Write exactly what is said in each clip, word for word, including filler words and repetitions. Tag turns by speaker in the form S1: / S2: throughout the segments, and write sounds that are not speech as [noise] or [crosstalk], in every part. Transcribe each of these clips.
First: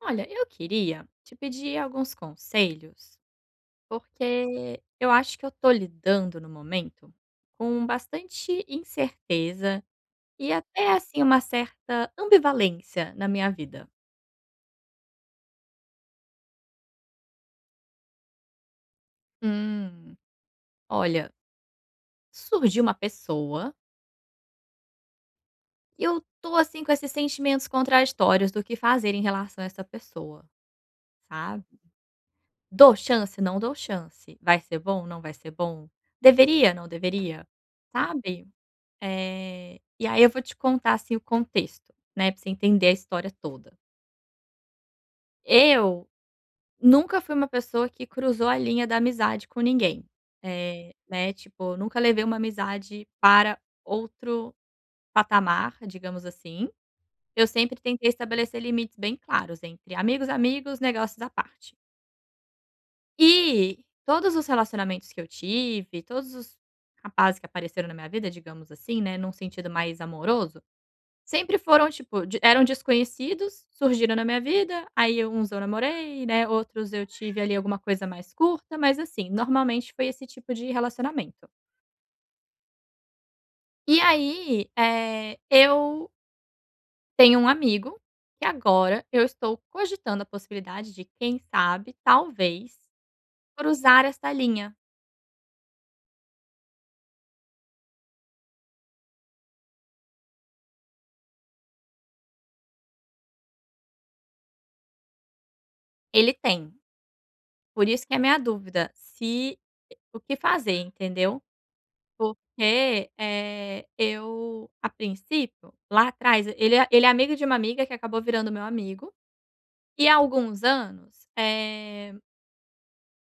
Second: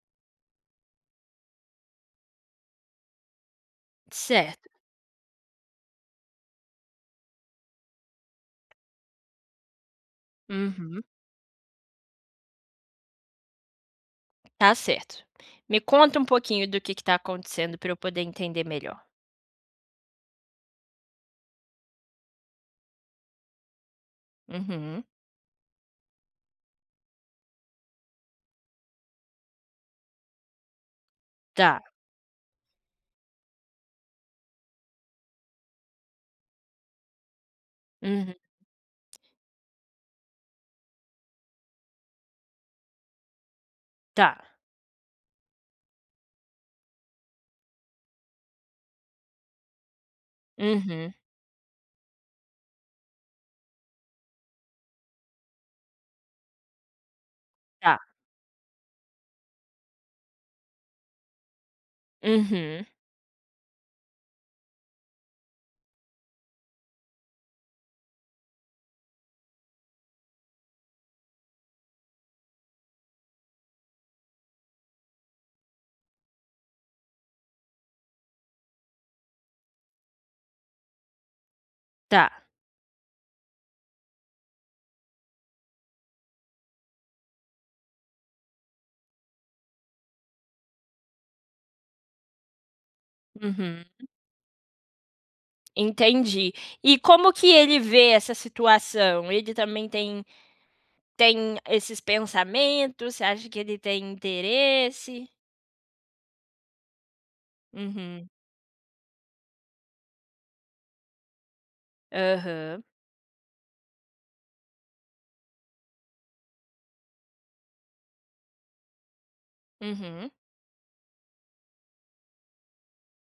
S1: Olha, eu queria te pedir alguns conselhos,
S2: Certo.
S1: porque eu acho que eu tô lidando no momento com bastante incerteza e até
S2: Uhum.
S1: assim uma certa ambivalência na minha vida.
S2: Tá certo. Me conta um pouquinho do que que tá acontecendo para eu poder entender melhor.
S1: Hum, Olha, surgiu uma pessoa
S2: Uhum.
S1: e eu tô assim com esses sentimentos contraditórios do que fazer em relação a essa pessoa, sabe?
S2: Tá.
S1: Dou chance, não dou chance. Vai ser bom, não vai ser bom? Deveria, não deveria?
S2: Uhum.
S1: Sabe? Eh, e aí eu vou te contar, assim, o contexto, né, pra você entender a história toda.
S2: Tá.
S1: Eu nunca fui uma pessoa que cruzou a linha da amizade com ninguém, eh,
S2: Uhum.
S1: né, tipo, nunca levei uma amizade para outro patamar, digamos assim. Eu sempre
S2: Tá.
S1: tentei estabelecer limites bem claros entre amigos, amigos, negócios à parte.
S2: Uhum.
S1: E todos os relacionamentos que eu tive, todos os rapazes que apareceram na minha vida, digamos assim, né, num sentido mais amoroso sempre foram, tipo, de eram desconhecidos, surgiram na minha vida, aí uns eu namorei, né, outros eu tive ali alguma coisa mais curta, mas assim, normalmente foi esse tipo de relacionamento.
S2: Tá.
S1: E aí, eh, eu tenho um amigo que agora eu estou cogitando a possibilidade de, quem sabe, talvez,
S2: Uhum.
S1: cruzar essa linha.
S2: Entendi. E como que ele vê essa situação? Ele também tem tem esses pensamentos? Você acha que ele tem interesse?
S1: Ele tem, por isso que é a
S2: Uhum.
S1: minha dúvida, se o que fazer, entendeu?
S2: Aham.
S1: Porque, eh, eu a princípio, lá atrás, ele é ele é amigo de uma amiga que acabou virando meu amigo, e há
S2: Uhum.
S1: alguns anos, eh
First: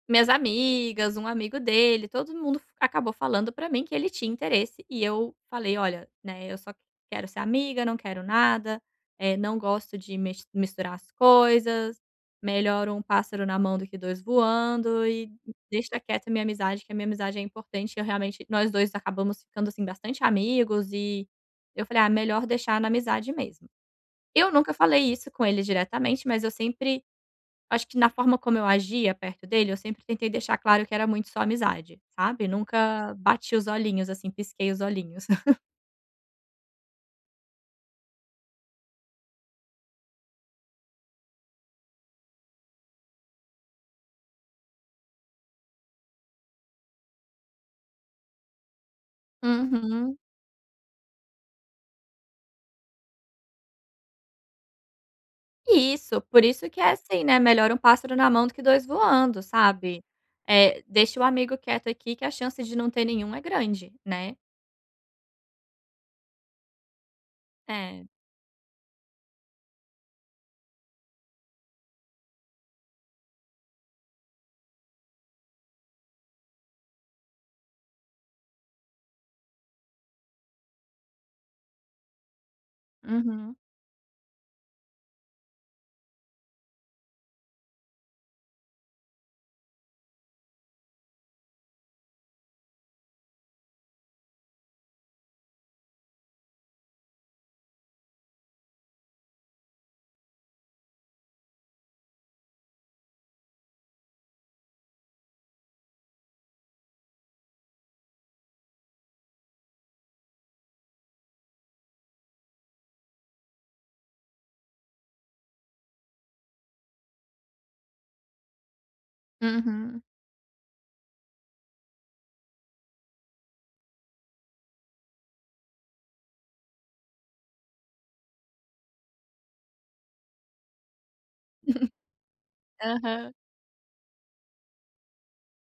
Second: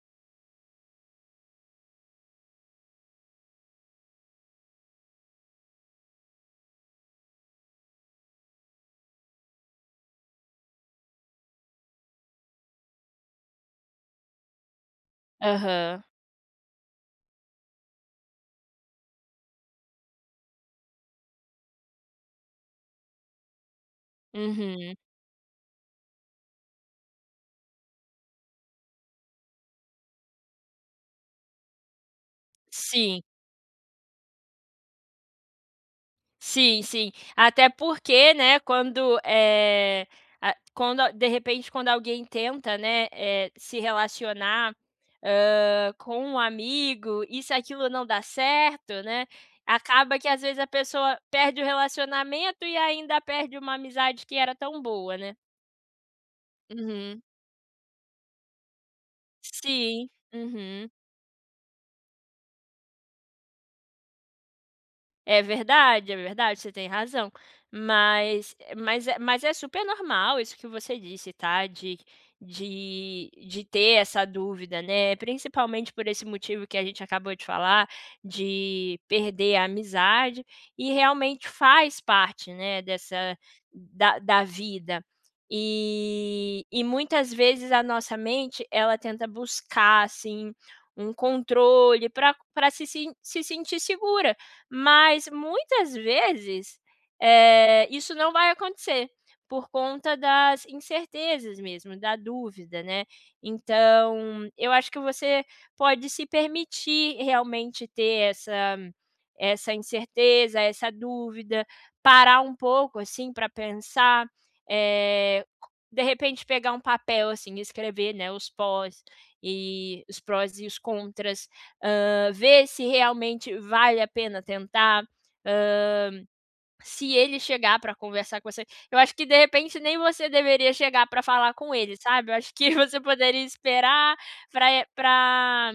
S1: minhas amigas, um amigo dele, todo mundo f acabou falando pra mim que ele tinha interesse e eu falei: "Olha, né, eu só quero ser amiga, não quero nada, eh, não gosto de mis misturar as coisas, melhor um pássaro na mão do que dois voando e deixa
S2: Aham.
S1: quieta a minha amizade, que a minha amizade é importante". Eu realmente nós dois acabamos ficando, assim, bastante amigos e eu falei: "Ah, melhor deixar na amizade mesmo". Eu nunca
S2: Uhum.
S1: falei isso com ele diretamente, mas eu sempre acho que na forma como eu agia perto dele, eu sempre tentei deixar claro que era muito só amizade, sabe, nunca
S2: Sim.
S1: bati os olhinhos, assim, pisquei os olhinhos. [laughs]
S2: Sim, sim. Até porque, né, quando, é a quando a de repente, quando alguém tenta, né, eh, se relacionar, hã, com um amigo isso aquilo não dá certo, né, acaba
S1: Uhum.
S2: que às vezes a pessoa perde o relacionamento e ainda perde uma amizade que era tão boa, né.
S1: Isso, por isso que é
S2: Uhum.
S1: assim, né, melhor um pássaro na mão do que dois voando, sabe.
S2: Sim.
S1: Eh,
S2: Uhum.
S1: deixa o amigo quieto aqui que a chance de não ter nenhum é grande, né.
S2: É verdade, é verdade, você tem razão.
S1: É.
S2: Mas mas é mas é super normal isso que você disse, tá, de de de ter essa dúvida, né, principalmente por esse motivo que a gente acabou de falar, de perder a amizade, e realmente faz parte, né, dessa
S1: Uhum,
S2: da da vida. E e muitas vezes a nossa mente, ela tenta buscar, assim, um controle para se se se sentir segura. Mas muitas vezes, eh, isso não vai acontecer, por conta das incertezas mesmo, da dúvida, né. Então, eu acho que você pode se permitir realmente ter essa essa incerteza, essa dúvida, parar um pouco, assim, para pensar, eh, de repente pegar um papel, assim, escrever, né, os pós
S1: uhum.
S2: e os prós e os contras, hã, ver se realmente vale a pena tentar, hã se ele chegar pra conversar com você, eu acho que de repente nem você deveria chegar pra falar com
S1: [laughs]
S2: ele, sabe. Eu acho que [laughs] você
S1: Aham.
S2: poderia esperar pra pra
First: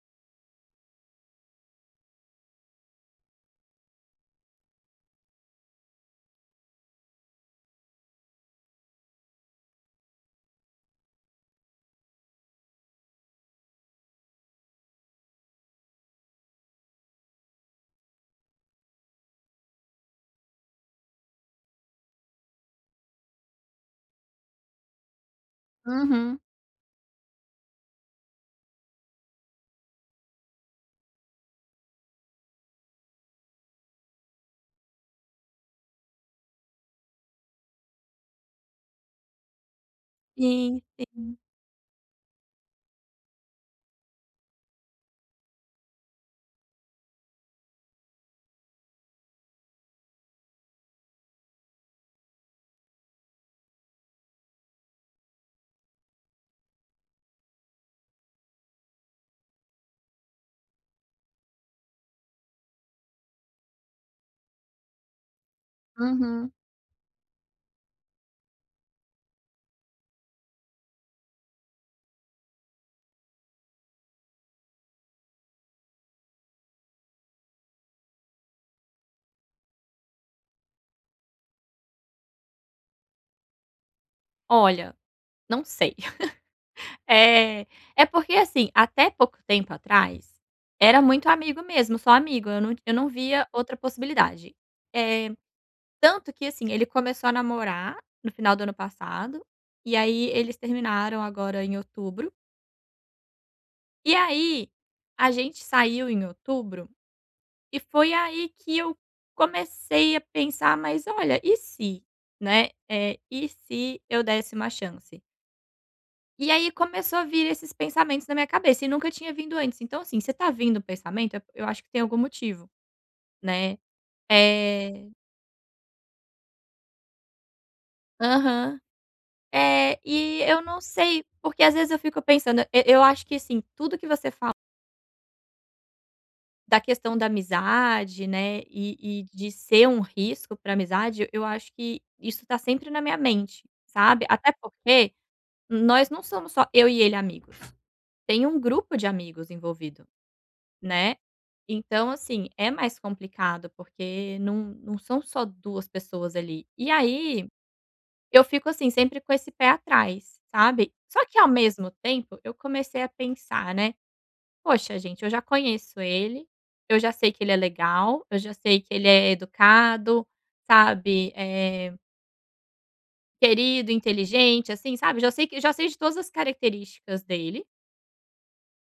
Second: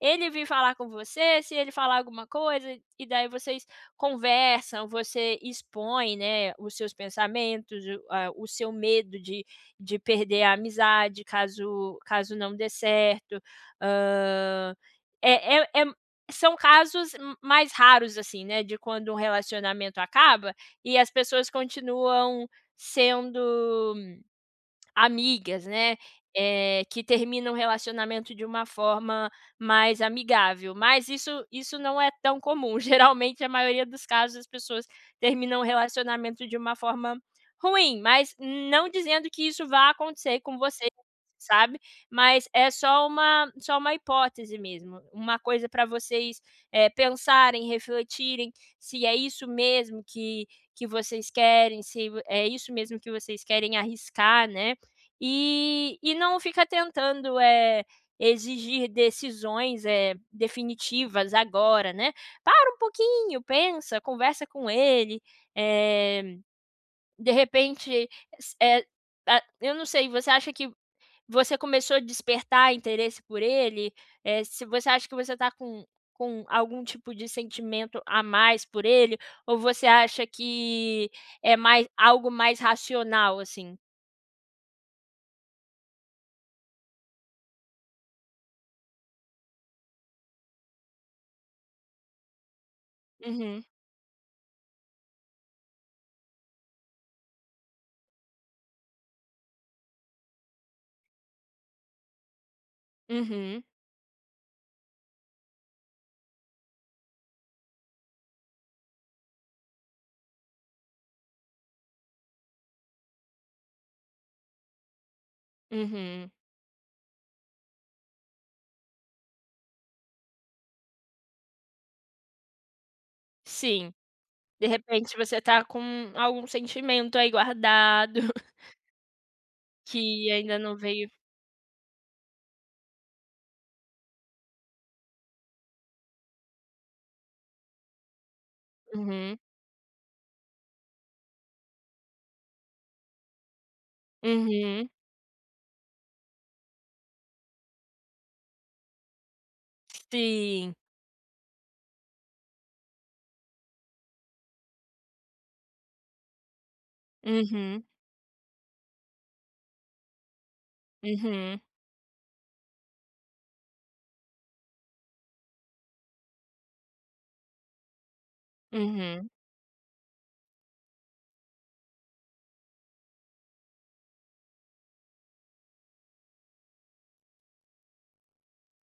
S2: ele vir falar com você, se ele falar alguma coisa, e daí vocês conversam, você expõe, né, os seus pensamentos, o a o seu medo de de perder a amizade caso caso não dê certo. Hã, é é é são casos m mais raros, assim, né, de quando um relacionamento acaba e as pessoas continuam sendo amigas, né,
S1: Uhum.
S2: eh, que terminam um relacionamento de uma forma mais amigável, mas isso isso não é tão comum. [laughs] Geralmente, a maioria dos casos, as pessoas terminam um relacionamento de uma forma ruim, mas não dizendo que isso vá acontecer com
S1: Sim,
S2: você,
S1: sim.
S2: sabe, mas é só uma só uma hipótese mesmo, uma coisa para vocês, eh, pensarem, refletirem se é isso mesmo que que vocês querem, se é isso mesmo que vocês querem arriscar, né. E e não fica tentando, eh, exigir decisões, eh, definitivas agora, né. Para um pouquinho, pensa, conversa com ele, eh,
S1: Uhum.
S2: de repente, s eh, a eu não sei, você acha que você começou a despertar interesse por ele? Eh, se você acha que você está com com algum tipo de sentimento a mais por ele, ou você acha que é mais algo mais racional, assim?
S1: Olha, não sei. É, é porque assim, até pouco tempo atrás, era muito amigo mesmo, só amigo, eu não eu não via
S2: Uhum,
S1: outra possibilidade. É tanto que assim, ele começou a namorar no final do ano passado, e aí eles terminaram agora em outubro,
S2: uhum,
S1: e aí a gente saiu em outubro, e foi aí que eu comecei a pensar: "Mas olha, e se?", né, eh, "e se eu desse uma chance?".
S2: uhum.
S1: E aí começou a vir esses pensamentos na minha cabeça e nunca tinha vindo antes. Então, assim, você tá vindo o pensamento, eu eu acho que tem algum motivo, né.
S2: Sim, de
S1: Eh
S2: repente você tá com algum sentimento aí guardado [laughs]
S1: aham. É,
S2: que
S1: e
S2: ainda
S1: eu
S2: não
S1: não
S2: veio.
S1: sei, porque às vezes eu fico pensando, e eu acho que, assim, tudo que você fala da questão da amizade, né, e e
S2: Uhum,
S1: de ser um risco pra amizade, eu acho que isso tá sempre na minha mente, sabe. Até
S2: uhum,
S1: porque nós não somos só eu e ele amigos, tem um grupo de amigos envolvido.
S2: sim,
S1: Né. Então, assim, é mais complicado, porque não não são só duas pessoas ali. E aí,
S2: uhum,
S1: eu fico, assim, sempre com esse pé atrás, sabe. Só que ao
S2: uhum,
S1: mesmo tempo, eu comecei a pensar, né: "Poxa, gente, eu já conheço ele, eu já sei que ele é legal, eu já sei que ele
S2: uhum,
S1: é educado, sabe, eh, querido, inteligente, assim, sabe, já sei que já sei de todas as características dele".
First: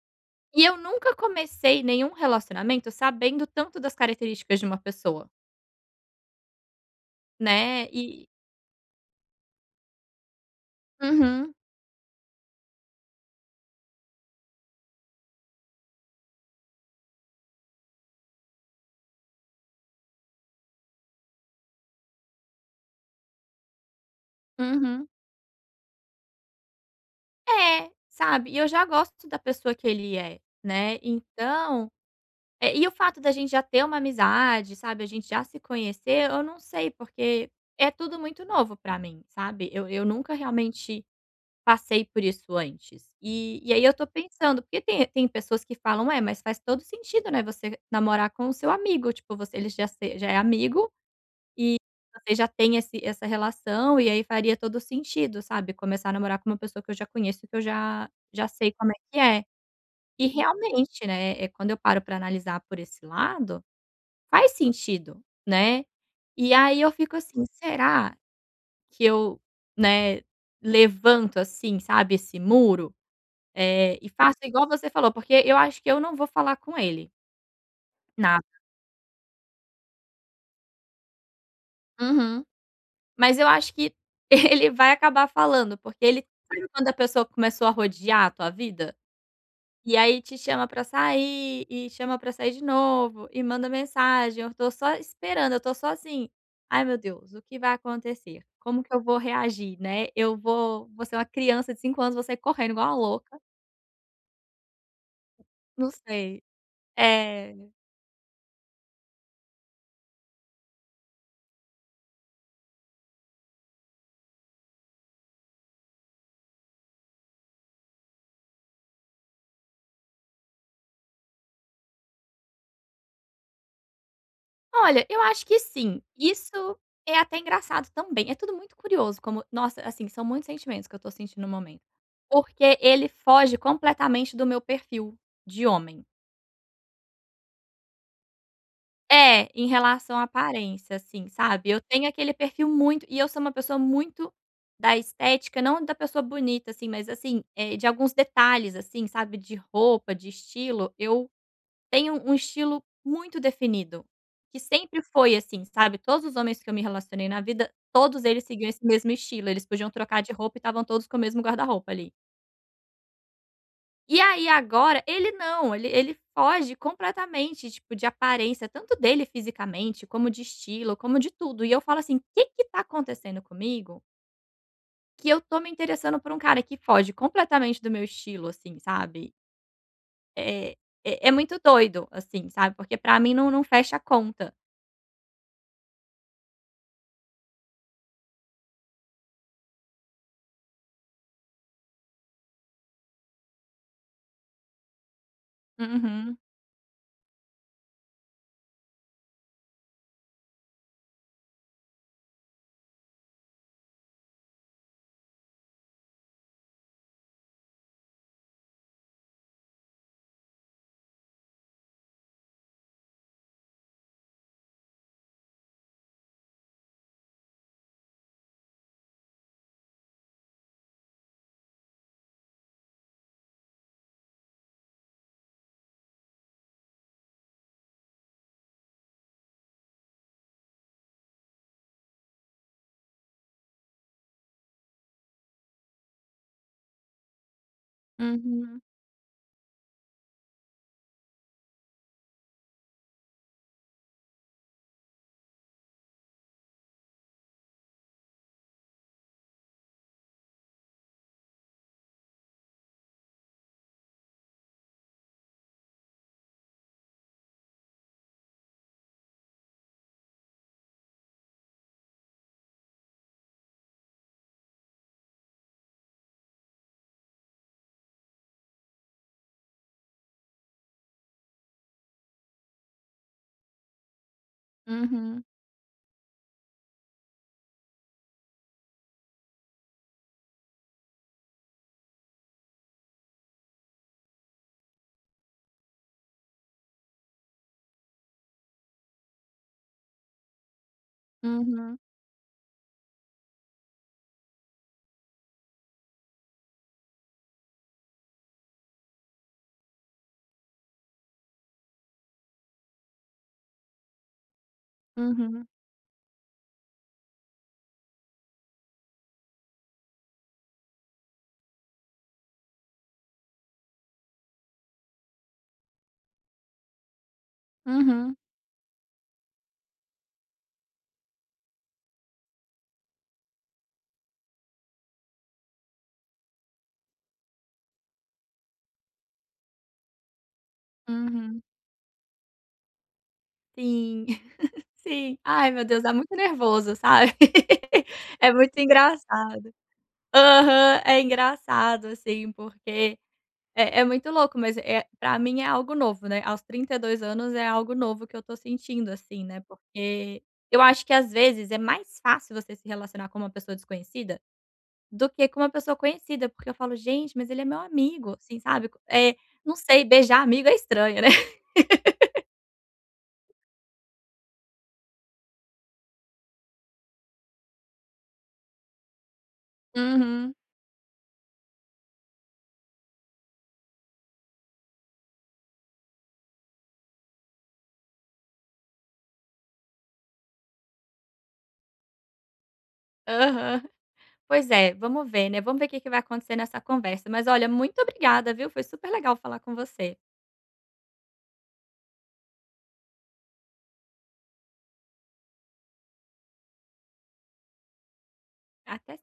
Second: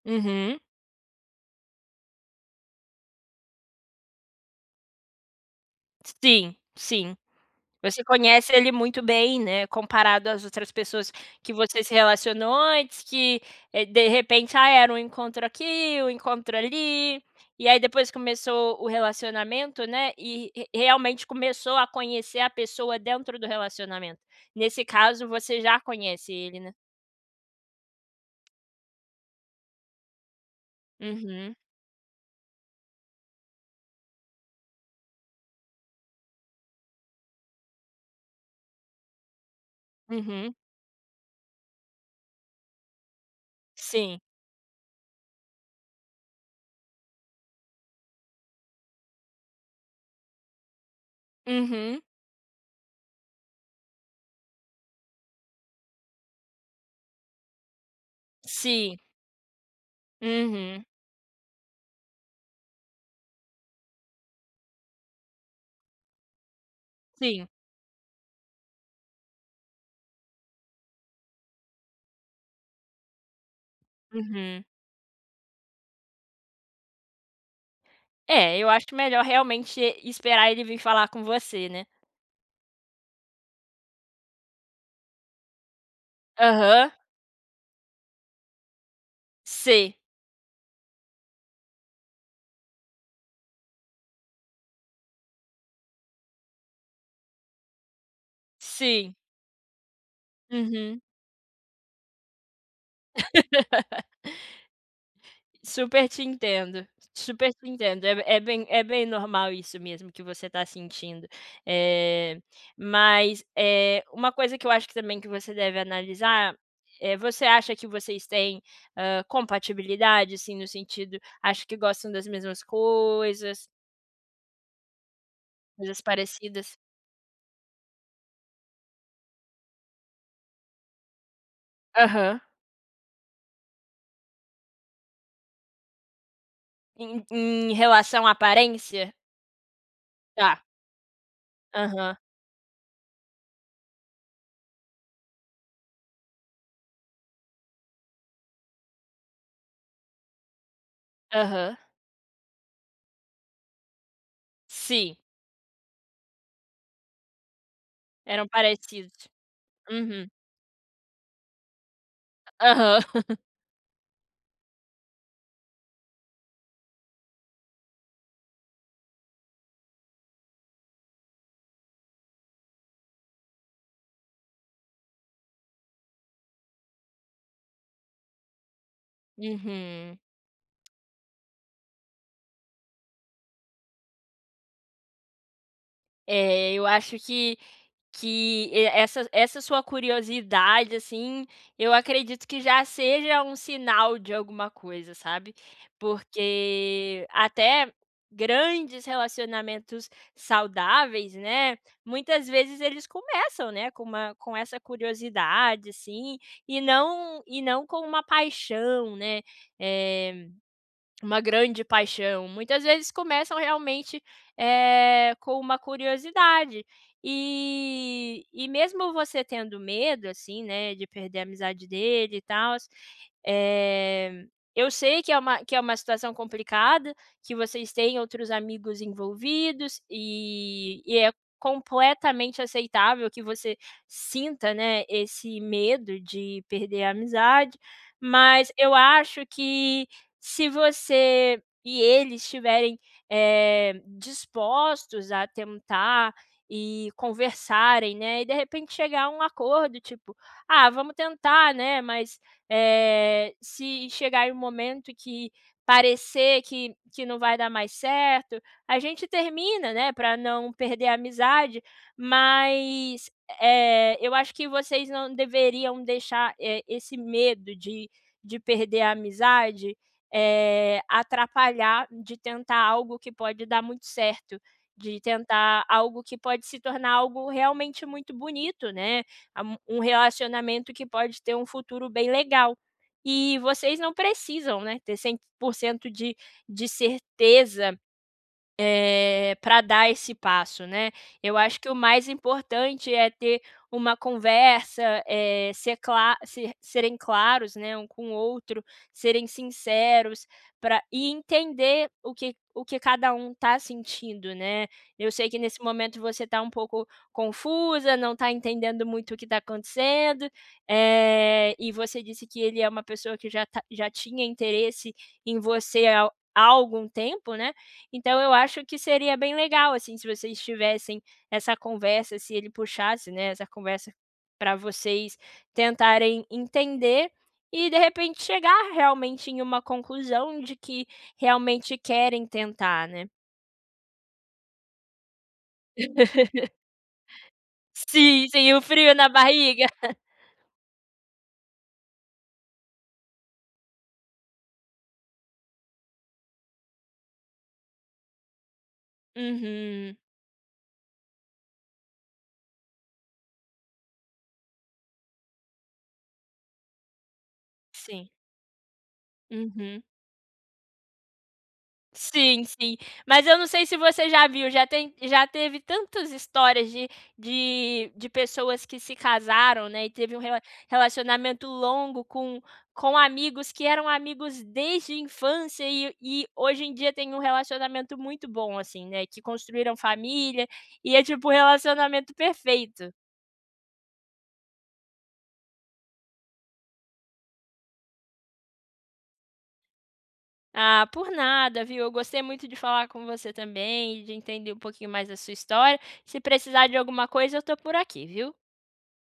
S2: uhum,
S1: E eu nunca comecei nenhum relacionamento sabendo tanto das características de uma pessoa.
S2: sim, sim.
S1: Né,
S2: Você
S1: e
S2: conhece ele muito bem, né, comparado às outras pessoas que
S1: Uhum,
S2: você se relacionou antes, que, eh, de repente, ah, era um encontro aqui, um encontro ali, e aí depois começou o relacionamento, né, e re realmente começou a conhecer a pessoa dentro do relacionamento. Nesse
S1: uhum.
S2: caso, você já conhece ele, né.
S1: É, sabe, e eu já gosto da pessoa que ele é, né,
S2: Uhum,
S1: então eh, e o fato da gente já ter uma amizade, sabe, a gente já se conhecer, eu não sei, porque é tudo muito novo pra mim, sabe, eu eu nunca
S2: uhum,
S1: realmente passei por isso antes. E e aí eu tô
S2: sim.
S1: pensando, porque tem tem pessoas que falam: "É, mas faz todo sentido, né, você namorar com o seu amigo, tipo, você ele já se já é amigo
S2: Uhum,
S1: você já tem esse essa relação, e aí faria todo sentido, sabe, começar a namorar com uma pessoa que eu já conheço, que eu já já sei como é
S2: sim.
S1: que é. E
S2: Uhum,
S1: realmente, né, é quando eu paro para analisar por esse lado, faz sentido, né. E aí eu fico assim:
S2: sim.
S1: "Será que eu, né, levanto, assim, sabe, esse muro, é e faço
S2: Uhum.
S1: igual você falou?" Porque eu acho que eu não vou falar com ele
S2: É,
S1: nada.
S2: eu acho melhor realmente esperar ele vir falar com você, né.
S1: Uhum. Mas eu acho que [laughs] ele vai acabar falando, porque ele sabe quando
S2: Aham.
S1: a pessoa começou a rodear a tua vida?
S2: Sim,
S1: E aí te chama pra sair, e chama pra sair de novo, e manda mensagem, eu tô só esperando, eu tô só assim: "Ai meu Deus, o que vai acontecer? Como que eu
S2: sim.
S1: vou reagir, né? Eu vou
S2: Uhum.
S1: vou ser uma criança de cinco anos, vou sair correndo igual uma louca,
S2: [laughs]
S1: não
S2: Super te
S1: sei".
S2: entendo, super
S1: É.
S2: te entendo. É é bem é bem normal isso mesmo que você está sentindo. Eh, mas, eh, uma coisa que eu acho que também que você deve analisar, é você acha que vocês têm, hã, compatibilidade, assim, no sentido acho que gostam das mesmas coisas,
S1: Olha, eu acho que
S2: coisas
S1: sim.
S2: parecidas?
S1: Isso é até engraçado também. É tudo muito curioso, como nossa, assim, são muitos sentimentos que eu tô sentindo no momento.
S2: Aham.
S1: Porque ele foge completamente do meu perfil de homem.
S2: Em em relação à aparência?
S1: É, em relação à
S2: Tá.
S1: aparência, assim, sabe? Eu tenho
S2: Aham,
S1: aquele perfil muito e eu sou uma pessoa muito da estética, não da pessoa bonita, assim, mas assim, eh, de alguns detalhes, assim, sabe? De roupa, de estilo, eu
S2: aham.
S1: tem um um estilo muito definido, que sempre
S2: Sim,
S1: foi assim, sabe, todos os homens que eu me relacionei na vida, todos eles
S2: eram
S1: seguiam esse
S2: parecidos.
S1: mesmo estilo, eles podiam trocar
S2: Uhum.
S1: de roupa e estavam todos com o mesmo guarda-roupa ali.
S2: Aham. [laughs]
S1: E aí agora ele não, ele ele foge completamente, tipo, de aparência, tanto dele fisicamente, como de estilo, como de tudo. E eu falo assim: o "Que que tá acontecendo comigo, que eu tô me interessando por um cara que foge completamente do meu estilo", assim, sabe.
S2: Uhum.
S1: É é é muito doido, assim, sabe, porque pra mim não não fecha a conta.
S2: É, eu acho que que e essa essa sua curiosidade, assim, eu acredito que já seja um sinal de alguma coisa, sabe.
S1: Uhum,
S2: Porque até grandes relacionamentos saudáveis, né, muitas vezes eles começam, né, com uma com essa curiosidade, assim, e não e não com uma paixão, né. Eh Uma grande paixão. Muitas vezes começam realmente, eh, com uma curiosidade. E e mesmo você tendo medo, assim, né, de perder a amizade dele e tal. eh, eu sei que é uma que é uma situação complicada, que vocês têm outros amigos envolvidos e e é completamente aceitável que você sinta, né, esse medo de perder a amizade, mas
S1: uhum,
S2: eu acho que se você e eles estiverem, eh, dispostos a tentar e conversarem, né, e de repente chegar a um acordo, tipo: "Ah, vamos tentar, né, mas, eh, se chegar em um momento que parecer que que não vai dar mais certo, a gente termina, né, para não perder a amizade", mas, eh, eu acho que vocês não deveriam deixar, eh, esse medo de de perder a amizade, eh, atrapalhar de tentar algo que pode dar muito certo, de
S1: uhum,
S2: tentar algo que pode se tornar algo realmente muito bonito, né, a um um relacionamento que pode ter um futuro bem legal. E vocês não precisam, né, ter cem por cento de de certeza eh, para dar esse passo, né. Eu acho que o
S1: uhum,
S2: mais importante é ter uma conversa, eh, ser cla ser serem claros, né, um com o outro, serem sinceros para e entender o que o que cada um está sentindo, né. Eu sei que
S1: uhum,
S2: nesse momento você está um pouco confusa, não está entendendo muito o que está acontecendo, eh, e você disse que ele é uma pessoa que já tá já tinha interesse em você há há algum tempo, né.
S1: uhum,
S2: Então eu acho que seria bem legal, assim, se vocês tivessem essa conversa, se ele puxasse, né, essa conversa para vocês tentarem entender e de repente chegar realmente em uma conclusão de que
S1: uhum.
S2: realmente querem tentar, né.
S1: Sim, [laughs] sim. Ai, meu Deus, dá muito
S2: [laughs]
S1: nervoso, sabe. [laughs]
S2: Sim,
S1: É
S2: sim,
S1: muito
S2: o frio na
S1: engraçado.
S2: barriga.
S1: Aham, é engraçado, assim, porque é é muito louco, mas é para mim é algo novo, né. Aos trinta e dois anos é algo novo que eu tô sentindo, assim, né,
S2: Uhum.
S1: porque eu acho que às vezes é mais fácil você se relacionar com uma pessoa desconhecida do que com uma pessoa conhecida, porque eu falo: "Gente, mas ele é meu
S2: Sim.
S1: amigo", assim, sabe, eh, não
S2: Uhum.
S1: sei, beijar amigo é estranho, né. [laughs]
S2: Sim, sim. Mas eu não sei se você já viu, já tem já teve tantas histórias de de de pessoas que se casaram, né, e teve um
S1: Uhum.
S2: rela relacionamento longo com com amigos que eram amigos desde a infância e e hoje em dia tem um relacionamento muito bom, assim, né, que construíram família e é tipo um relacionamento perfeito.
S1: Aham. Pois é, vamos ver, né, vamos ver o que que vai acontecer nessa conversa. Mas olha, muito obrigada, viu, foi super legal falar com você.
S2: Ah, por nada, viu. Eu gostei muito de falar com você também de entender um pouquinho mais da sua história. Se precisar de alguma coisa, eu estou por aqui, viu.
S1: Até